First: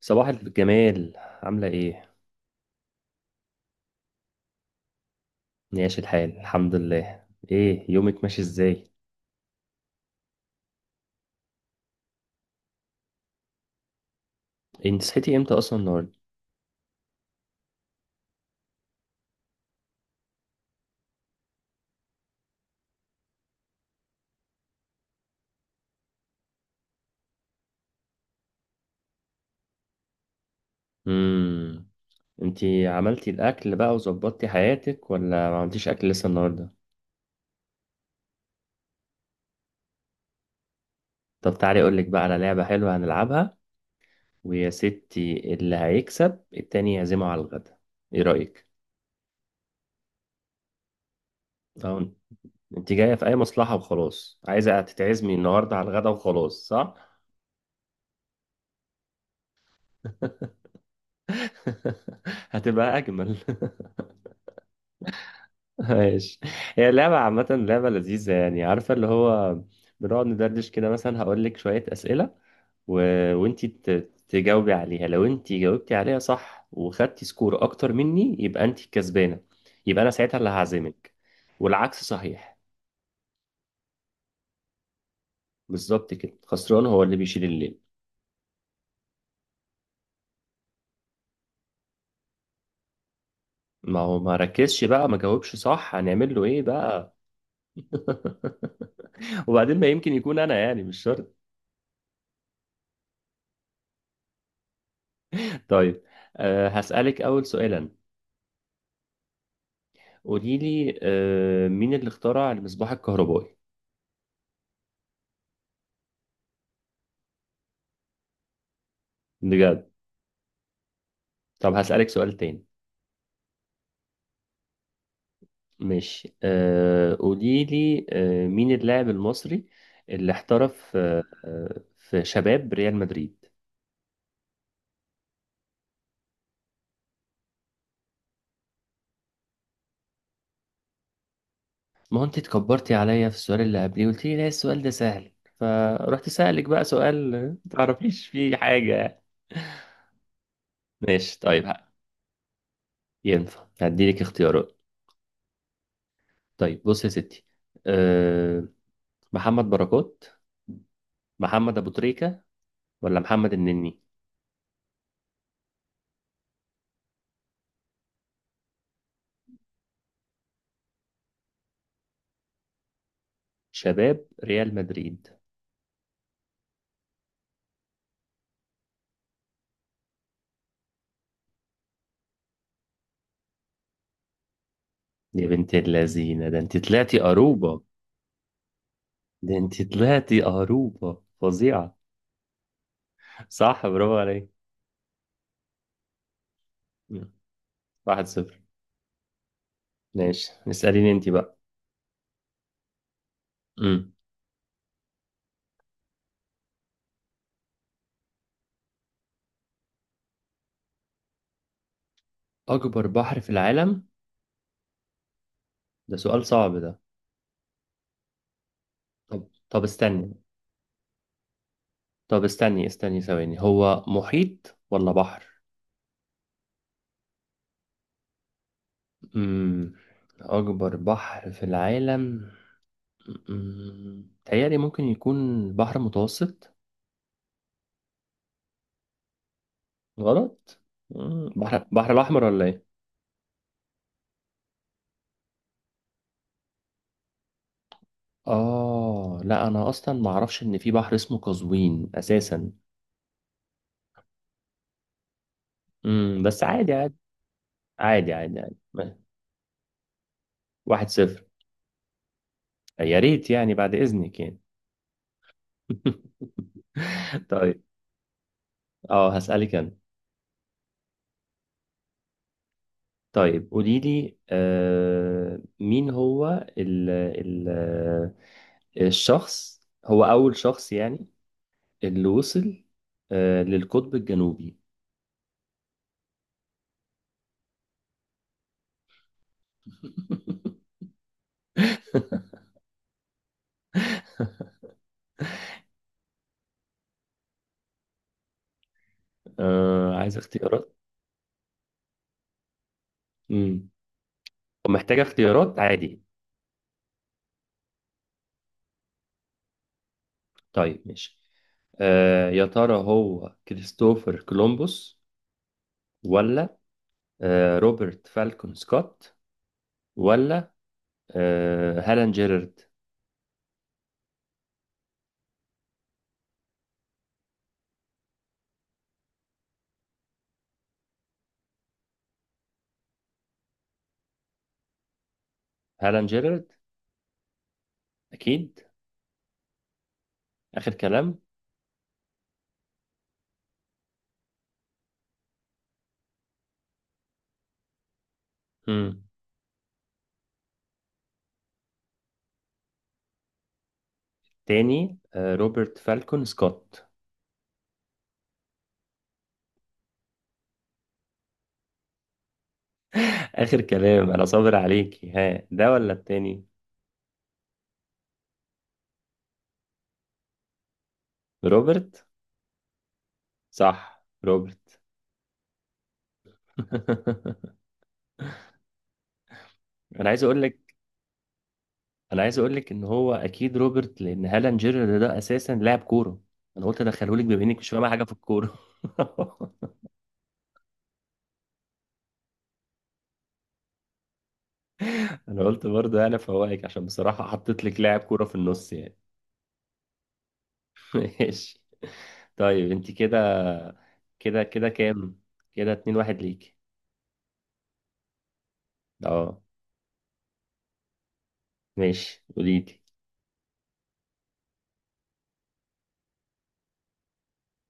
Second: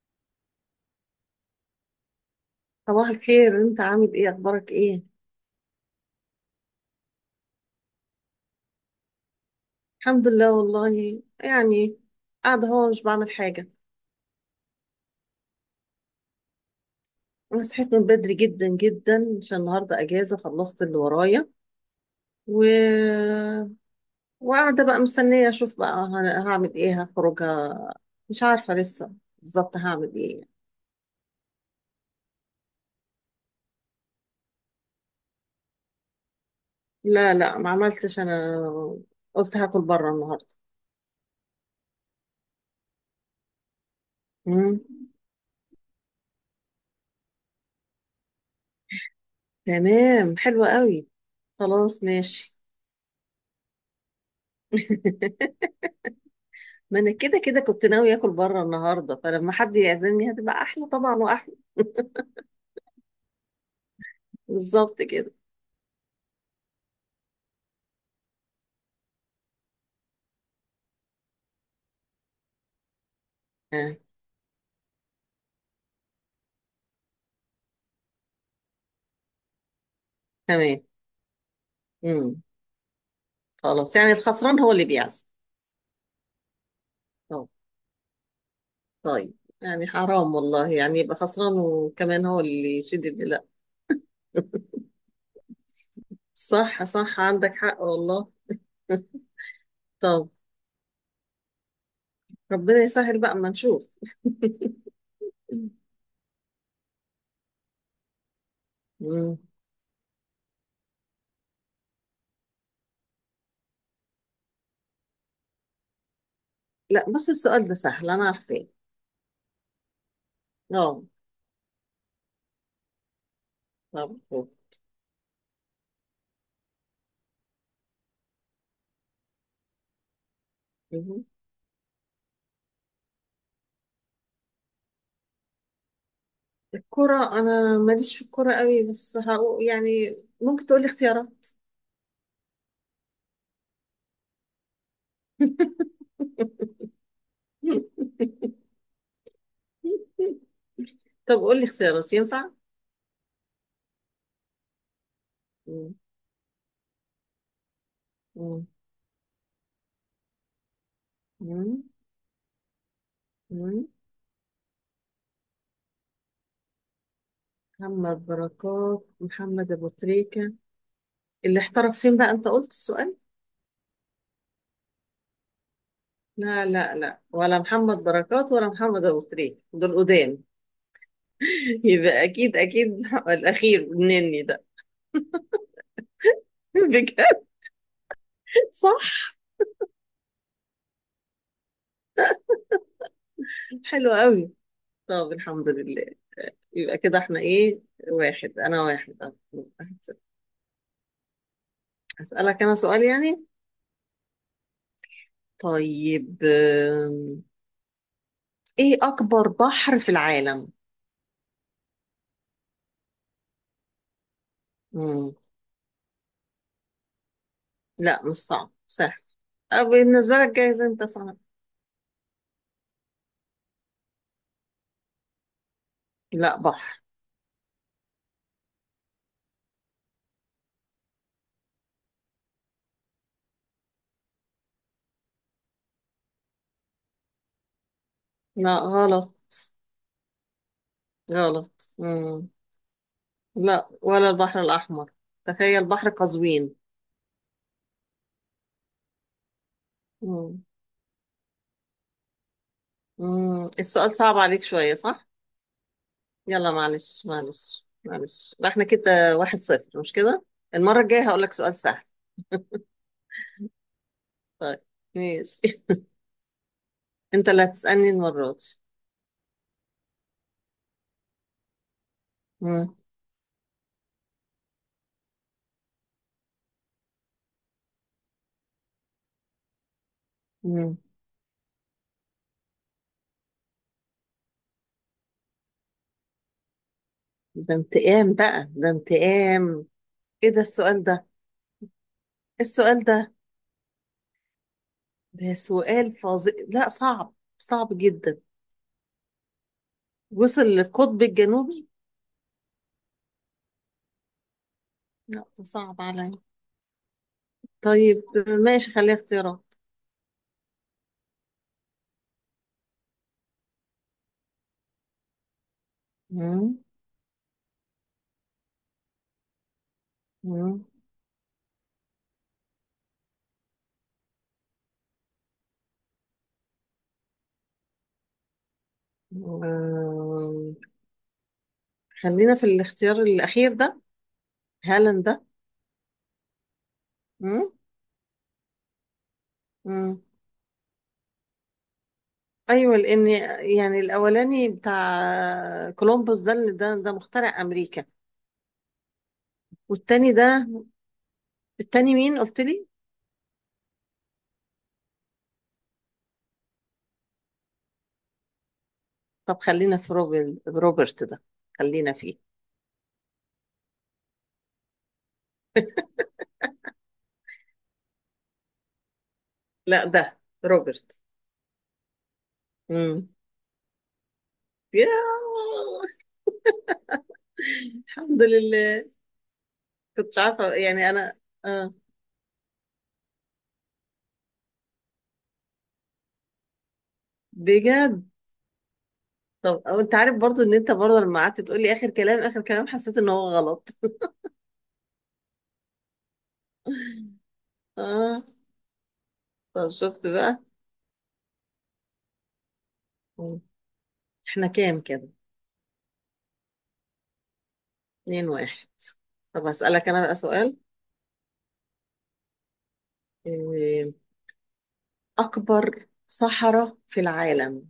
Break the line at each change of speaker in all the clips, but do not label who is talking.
صباح الجمال، عاملة ايه؟
صباح الخير، انت عامل ايه؟ اخبارك ايه؟
ماشي الحال، الحمد لله. ايه يومك ماشي ازاي؟
الحمد لله، والله يعني قاعده اهو مش بعمل حاجه.
إيه، انت صحيتي امتى اصلا النهاردة؟
انا صحيت من بدري جدا جدا عشان النهارده اجازه خلصت اللي ورايا و... وقاعده بقى مستنيه اشوف بقى هعمل ايه، هخرجها، مش عارفه لسه بالظبط هعمل ايه.
امم. انتي عملتي الاكل بقى وظبطتي حياتك ولا ما عملتيش اكل لسه النهاردة؟
لا لا، ما عملتش انا، قلت هاكل بره النهارده.
طب تعالي اقولك بقى على لعبة حلوة هنلعبها، ويا
مم.
ستي اللي هيكسب التاني يعزمه على الغدا. ايه رأيك؟
تمام، حلوه قوي، خلاص
اه،
ماشي.
انت جاية في اي مصلحة وخلاص عايزة تتعزمي النهاردة على الغدا وخلاص صح؟
ما انا كده كده كنت ناوي اكل بره النهارده، فلما حد يعزمني هتبقى احلى طبعا واحلى.
هتبقى اجمل.
بالظبط كده.
ماشي. هي اللعبة عامة لعبة لذيذة، يعني عارفة اللي هو، بنقعد ندردش كده، مثلا هقول لك شوية أسئلة و... وانتي ت...
آه.
تجاوبي عليها. لو انتي جاوبتي عليها صح وخدتي سكور أكتر مني يبقى انتي الكسبانة، يبقى أنا ساعتها اللي
تمام.
هعزمك، والعكس
امم.
صحيح.
خلاص يعني الخسران هو اللي بيعزم.
بالظبط كده، خسران هو اللي بيشيل
طب
الليل.
طيب يعني حرام والله يعني يبقى خسران وكمان هو اللي يشيل، اللي لا.
ما هو ما ركزش بقى، ما جاوبش صح، هنعمل له ايه
صح
بقى؟
صح، عندك حق والله.
وبعدين ما يمكن
طب
يكون انا، يعني مش شرط.
ربنا يسهل بقى اما نشوف.
طيب، هسألك أول سؤالا.
مم.
قولي لي مين اللي اخترع المصباح الكهربائي؟
لا بص، السؤال ده سهل، انا عارفاه.
بجد.
اه.
طب هسألك سؤال تاني.
طب طب.
ماشي، قولي لي مين اللاعب المصري اللي احترف
مم.
في شباب ريال مدريد؟
الكرة انا ماليش في الكرة قوي، بس هقول يعني ممكن تقولي اختيارات.
ما هو انت اتكبرتي عليا في السؤال اللي قبليه، قلت لي لا السؤال ده سهل، فرحت سألك بقى سؤال ما تعرفيش فيه حاجة.
طب
ماشي
قول
طيب.
لي اختيارات، ينفع؟
ينفع، هديلك اختيارات.
مم.
طيب بص يا ستي.
مم.
أه محمد بركات، محمد
مم.
ابو تريكة، ولا محمد
مم.
النني؟
محمد بركات، محمد أبو تريكة، اللي احترف فين بقى أنت قلت السؤال؟
شباب ريال مدريد.
لا لا لا، ولا محمد بركات ولا محمد أبو تريكة دول قدام. يبقى أكيد أكيد الأخير مني ده.
يا بنت اللذينة، ده انت طلعتي
بجد؟
قروبة،
صح.
ده انت طلعتي قروبة فظيعة. صح
حلو
برافو عليك.
قوي، طب الحمد لله، يبقى كده
مم.
احنا ايه؟
واحد
واحد،
صفر
أنا واحد، أه.
ماشي، اسأليني انت بقى.
هسألك أنا سؤال يعني،
مم.
طيب، ايه اكبر بحر في العالم؟
أكبر بحر في العالم.
مم.
ده سؤال صعب ده.
لا مش صعب، سهل.
طب طب استني.
بالنسبة لك جايز انت صعب.
طب استني استني ثواني، هو محيط ولا بحر؟
لا، بحر.
مم. أكبر بحر في العالم. تهيألي ممكن يكون بحر متوسط.
لا غلط.
غلط.
غلط.
بحر، بحر الأحمر
مم.
ولا إيه؟
لا ولا البحر الاحمر، تخيل، بحر قزوين.
لا أنا أصلا ما أعرفش
مم.
إن في بحر اسمه قزوين أساسا.
مم. السؤال صعب عليك شوية، صح.
مم. بس
يلا
عادي عادي
معلش معلش
عادي
معلش،
عادي عادي.
احنا كده 1-0، مش كده؟ المرة
واحد
الجاية
صفر
هقولك سؤال سهل.
يا ريت يعني بعد إذنك يعني.
طيب ماشي. انت اللي
طيب،
هتسألني المرة دي.
اه هسألك انا.
مم.
طيب قولي لي مين هو ال ال آه، الشخص، هو أول شخص،
مم.
يعني اللي وصل للقطب الجنوبي.
ده انتقام بقى، ده انتقام. ايه ده السؤال ده؟ السؤال ده سؤال فظيع، لا صعب صعب جدا.
عايز
وصل
اختيارات.
للقطب الجنوبي.
مم. ومحتاجة
لا ده
اختيارات
صعب
عادي.
عليا. طيب ماشي، خليها اختيارات.
طيب ماشي. يا ترى هو كريستوفر كولومبوس، ولا
مم.
روبرت فالكون سكوت، ولا
مم.
هالان جيرارد؟
آه، خلينا في الاختيار الأخير ده، هالاند ده.
هالان جيرارد؟
مم.
أكيد؟
مم.
آخر كلام.
أيوة لأن يعني الأولاني بتاع كولومبوس ده اللي ده مخترع أمريكا.
مم.
والتاني ده، التاني مين قلت لي؟
تاني روبرت فالكون سكوت.
طب خلينا في روبرت ده، خلينا فيه.
آخر كلام، أنا صابر عليكي، ها ده ولا التاني؟
لا ده روبرت.
روبرت.
امم.
صح روبرت.
يا الحمد لله،
أنا
كنتش
عايز أقول
عارفه
لك،
يعني انا. اه
انا عايز اقول لك ان هو اكيد روبرت لان هالان جيرر ده اساسا لاعب كوره، انا قلت ادخله لك بما انك مش فاهمه
بجد.
حاجه في الكوره.
طب أو انت عارف برضو ان انت برضو لما قعدت تقول لي اخر كلام اخر كلام حسيت ان هو غلط.
انا قلت برضه انا فوائك عشان بصراحه حطيت لك لاعب
اه،
كوره في النص يعني.
طب شفت بقى.
ماشي. طيب انت كده
مم.
كده
احنا
كده
كام كده؟
كام؟ كده 2-1 ليك.
2-1.
اه.
طب هسألك انا بقى سؤال،
ماشي قولي لي.
إيه، اكبر صحراء في العالم؟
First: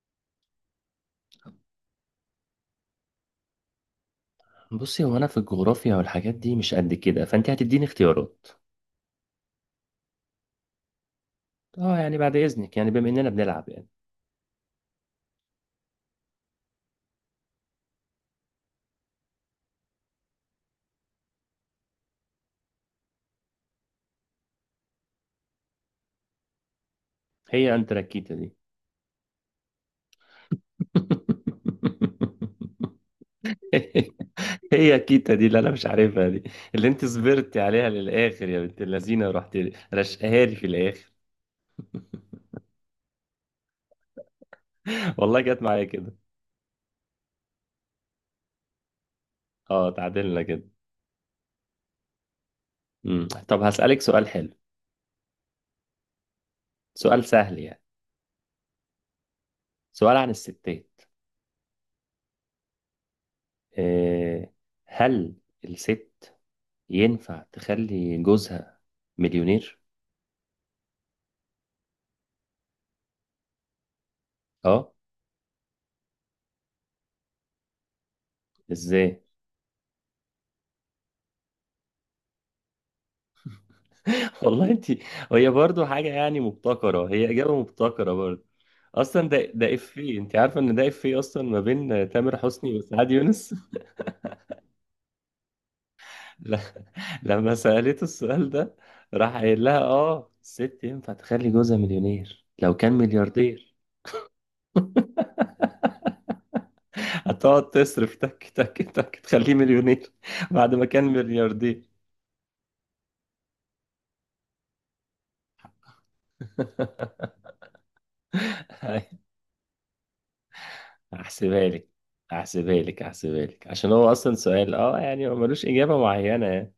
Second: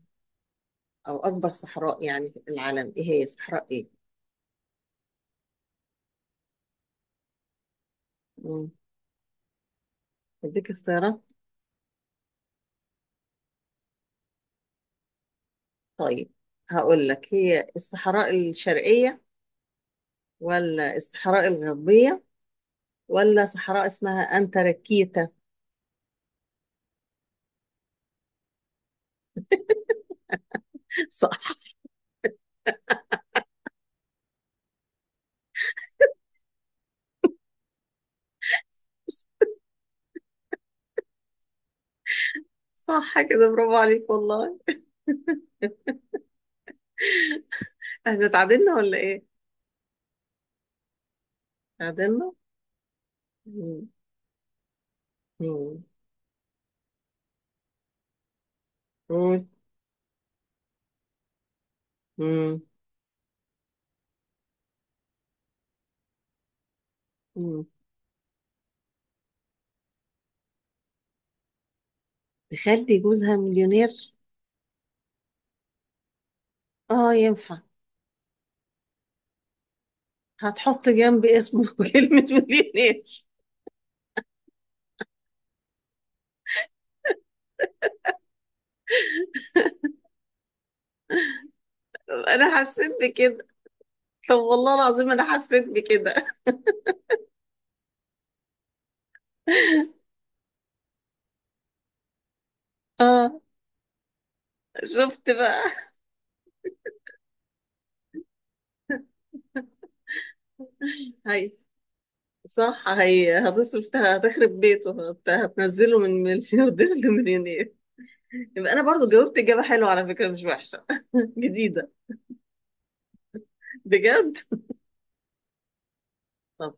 او اكبر صحراء يعني في العالم ايه، هي صحراء ايه؟
بصي، هو انا في الجغرافيا والحاجات دي مش قد كده، فانت هتديني اختيارات.
مم. اديك اختيارات.
اه يعني بعد اذنك يعني، بما اننا بنلعب يعني.
طيب هقول لك، هي الصحراء الشرقية ولا الصحراء الغربية ولا صحراء اسمها أنتاركتيكا؟
هي انتراكيتا دي؟
صح.
هي كيتا دي اللي انا مش عارفها دي، اللي انت صبرتي عليها للاخر يا بنت اللذينه، رحت رشقها لي في الاخر.
صح كده، برافو عليك والله.
والله جت معايا كده.
احنا اتعادلنا ولا ايه؟
اه، تعادلنا كده.
اتعادلنا؟
طب
مم.
هسألك سؤال حلو،
مم.
سؤال سهل يعني،
قول.
سؤال عن الستات.
مم.
إيه، هل الست ينفع
مم.
تخلي جوزها مليونير؟
تخلي جوزها مليونير؟
اه.
اه ينفع.
ازاي؟
هتحط جنب اسمه كلمة مليونير.
والله انت، هي برضو حاجة يعني مبتكرة، هي إجابة مبتكرة برضو. أصلا ده إفيه، انت عارفة إن ده إفيه أصلا ما بين تامر
انا
حسني
حسيت
وسعاد
بكده،
يونس؟
طب والله العظيم انا حسيت بكده.
ل- لما سألته السؤال ده، راح قايل لها الست ينفع تخلي جوزها مليونير لو كان
اه
ملياردير.
شفت بقى.
هتقعد تصرف تك تك تك تخليه مليونير بعد ما كان
هاي،
ملياردير.
صح هي هتصرف هتخرب بيته، هتنزله من ملياردير لمليونير. يبقى انا برضو جاوبت اجابه حلوه على فكره، مش وحشه
هحسبها لك
جديده.
هحسبها لك عشان هو أصلا
بجد؟
سؤال، يعني هو ملوش إجابة معينة.
طب.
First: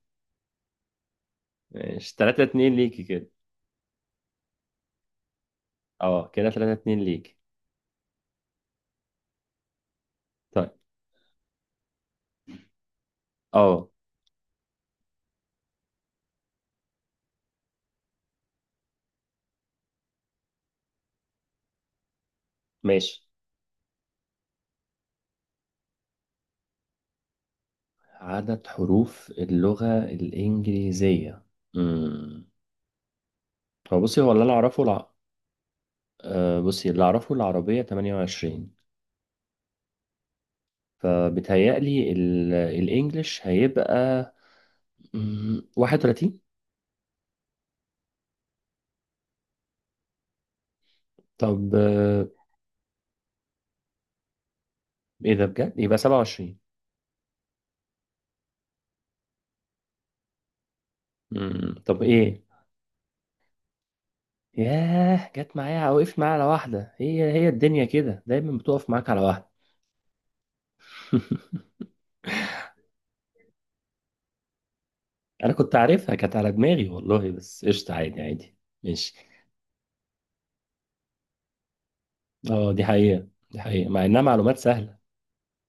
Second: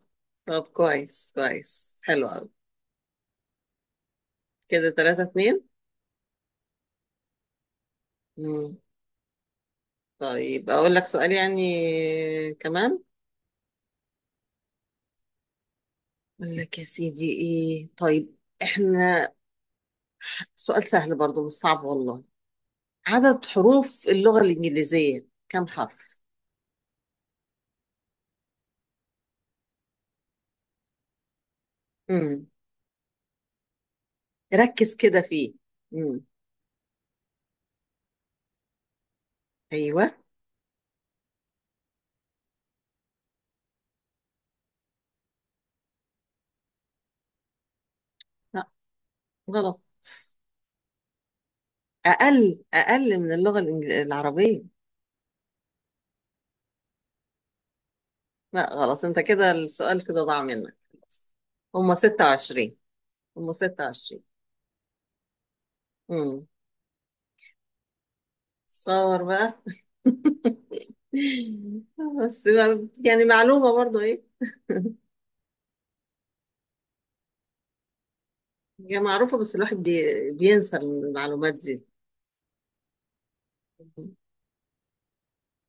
طب كويس كويس،
ماشي،
حلو
3
قوي.
2 ليكي كده.
كده 3-2.
اه كده 3-2 ليكي.
امم.
طيب،
طيب اقول لك سؤال يعني، كمان،
اه
اقول لك يا سيدي، ايه، طيب، احنا سؤال سهل برضو مش صعب والله.
ماشي.
عدد حروف اللغه الانجليزيه كم حرف؟
عدد حروف اللغة الإنجليزية؟ امم.
امم.
هو بصي، هو اللي أنا أعرفه
ركز كده فيه. امم.
بصي اللي أعرفه العربية 28،
ايوه.
فبيتهيألي الإنجليش هيبقى 31.
غلط.
طب
أقل أقل من العربية.
إيه ده بجد؟ يبقى 27.
لا غلط، أنت كده السؤال كده ضاع منك خلاص. هما
طب إيه؟
26، هما 26.
ياه جت معايا، وقفت معايا على
امم.
واحدة، هي الدنيا كده دايما بتقف معاك على
تصور
واحدة.
بقى. بس يعني معلومة برضو إيه.
انا كنت عارفها كانت على دماغي والله، بس قشطة، عادي عادي.
هي
ماشي.
معروفة، بس الواحد بينسى المعلومات دي.
اه دي حقيقة، دي حقيقة، مع انها معلومات سهلة.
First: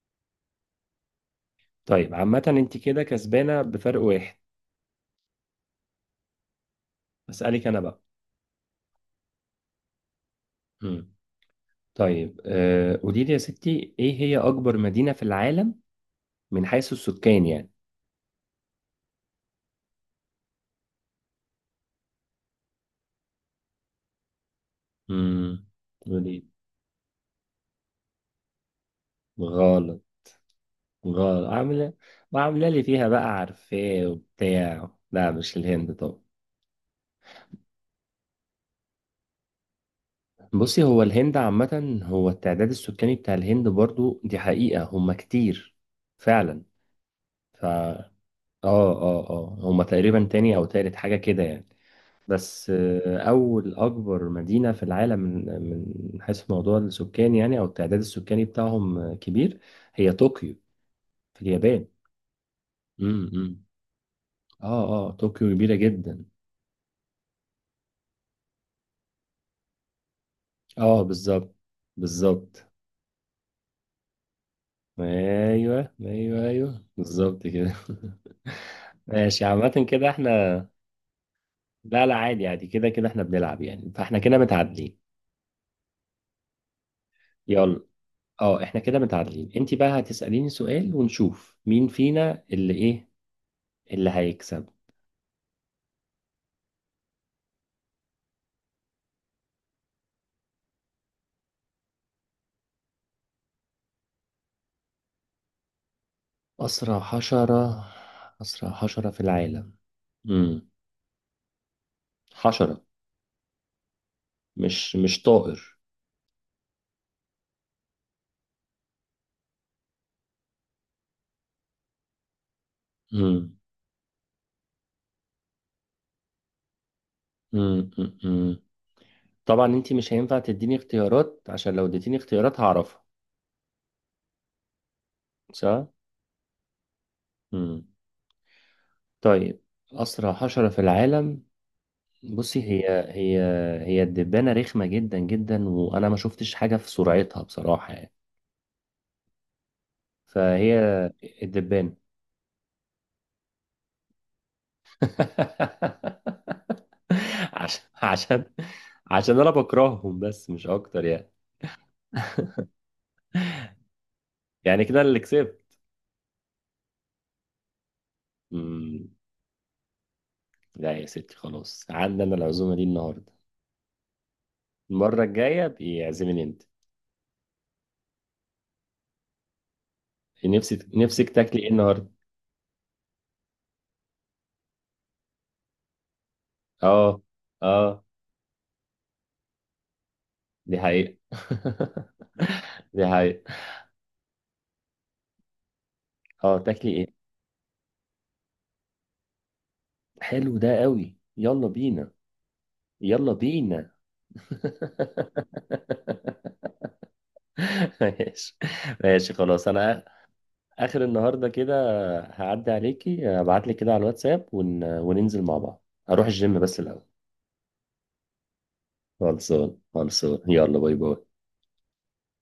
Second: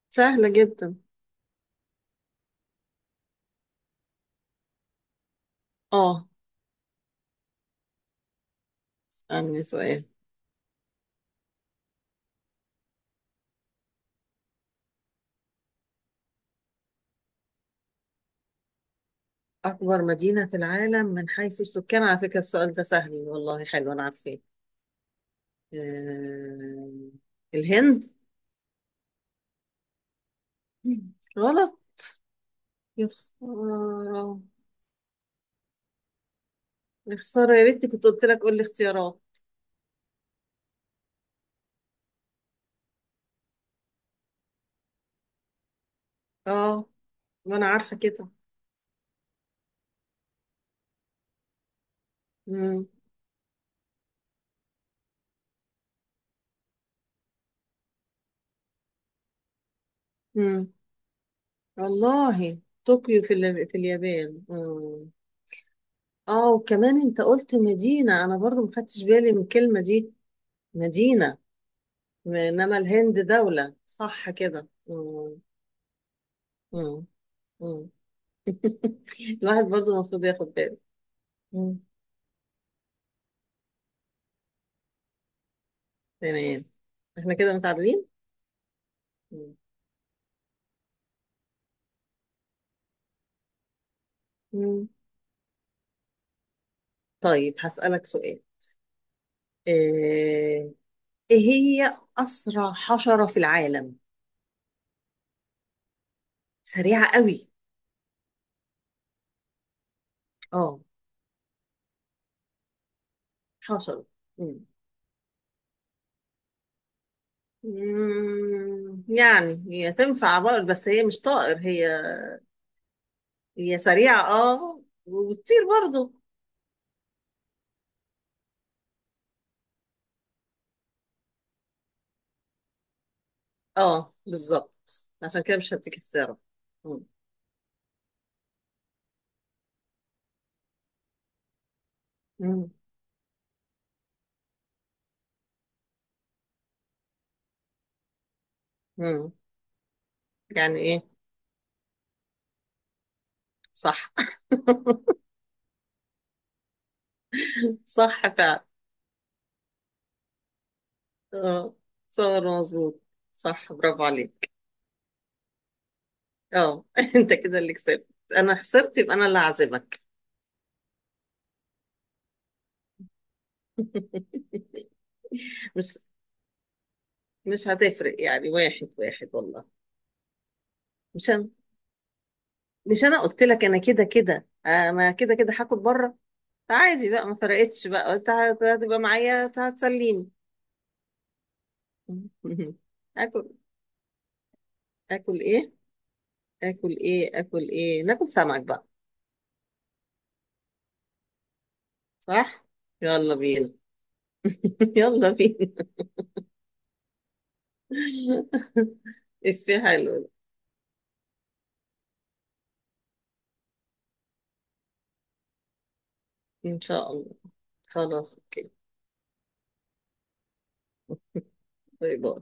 سهلة جدا.
طيب، عامة انت كده كسبانة بفرق واحد.
آه.
اسألك انا بقى.
اسألني سؤال.
مم. طيب، قولي لي يا ستي ايه هي اكبر مدينة في العالم، من حيث السكان يعني.
أكبر مدينة في العالم من حيث السكان، على فكرة السؤال ده سهل والله، حلو، أنا عارفاه.
امم. قولي.
آه، الهند.
غلط. غلط،
غلط.
عاملة وعاملة لي فيها
يا
بقى عارفاه
خسارة.
وبتاع، لا مش الهند.
يا خسارة، يا ريتني كنت قلت لك قول لي اختيارات.
بصي، هو الهند عامة، هو التعداد السكاني بتاع الهند برضو دي حقيقة، هما كتير فعلا.
اه. ما
ف
انا عارفة
اه
كده.
اه اه هما تقريبا تاني او تالت حاجة كده يعني، بس
مم.
أول أكبر مدينة في العالم، من حيث موضوع السكان يعني، أو التعداد السكاني بتاعهم كبير، هي طوكيو
مم.
في اليابان.
والله طوكيو في
امم.
في اليابان.
اه
مم.
طوكيو كبيرة جدا.
اه وكمان انت قلت مدينة، انا برضو ما خدتش بالي من الكلمة دي،
اه
مدينة.
بالظبط، بالظبط.
انما الهند دولة، صح كده. مم.
ايوه ايوه ايوه
مم.
بالظبط كده.
مم.
ماشي،
الواحد
عامة
برضو
كده
المفروض ياخد
احنا،
باله. مم.
لا لا، عادي عادي، كده كده احنا بنلعب يعني، فاحنا كده متعادلين.
تمام. احنا كده
يلا،
متعادلين.
اه احنا كده متعادلين،
مم.
انت بقى هتسأليني سؤال، ونشوف مين فينا اللي ايه، اللي هيكسب.
مم. طيب هسألك سؤال، آه، ايه هي اسرع حشرة في العالم؟
اسرع
سريعة قوي.
حشرة، اسرع حشرة في العالم. امم.
اه.
حشرة.
حشرة. مم.
مش طائر.
مم، يعني هي تنفع برضه، بس هي مش طائر، هي
امم
هي سريعة اه وبتطير برضه.
امم امم. طبعا انت مش هينفع تديني اختيارات، عشان لو اديتيني اختيارات هعرفها.
اه بالظبط، عشان كده مش
صح.
هديك اختيارات. مم.
امم. طيب. اسرع حشرة في العالم. بصي
مم.
هي، هي هي الدبانة، رخمة جدا جدا، وأنا ما شفتش حاجة في سرعتها بصراحة يعني،
مم.
فهي
يعني ايه؟
الدبانة.
صح.
عشان
صح
عشان
فعلا.
عشان أنا بكرههم، بس مش أكتر يعني.
اه صور مظبوط. صح برافو عليك.
يعني كده اللي كسبت.
اه. انت كده اللي كسبت. انا خسرت،
مم.
يبقى انا اللي هعزمك.
لا يا ستي، خلاص عندنا العزومة دي النهاردة. المرة الجاية
مش
بيعزمني أنت.
مش هتفرق يعني، 1-1 والله.
نفسك
مش انا.
تاكلي إيه النهاردة؟
قلت لك انا كده كده هاكل بره. عادي
أه
بقى، ما فرقتش
أه،
بقى، انت هتبقى معايا، هتسليني.
دي حقيقة. دي حقيقة.
اكل اكل ايه
تاكلي إيه؟
اكل ايه، ناكل سمك بقى.
حلو ده قوي، يلا بينا.
صح.
يلا
يلا بينا.
بينا.
يلا بينا.
ماشي. ماشي خلاص،
افيه
انا
حلو ده.
اخر النهارده كده، هعدي عليكي ابعت لك كده على الواتساب وننزل مع بعض، هروح الجيم بس
ان
الاول.
شاء الله. خلاص اوكي.
خلصان خلصان، يلا باي باي.
باي باي.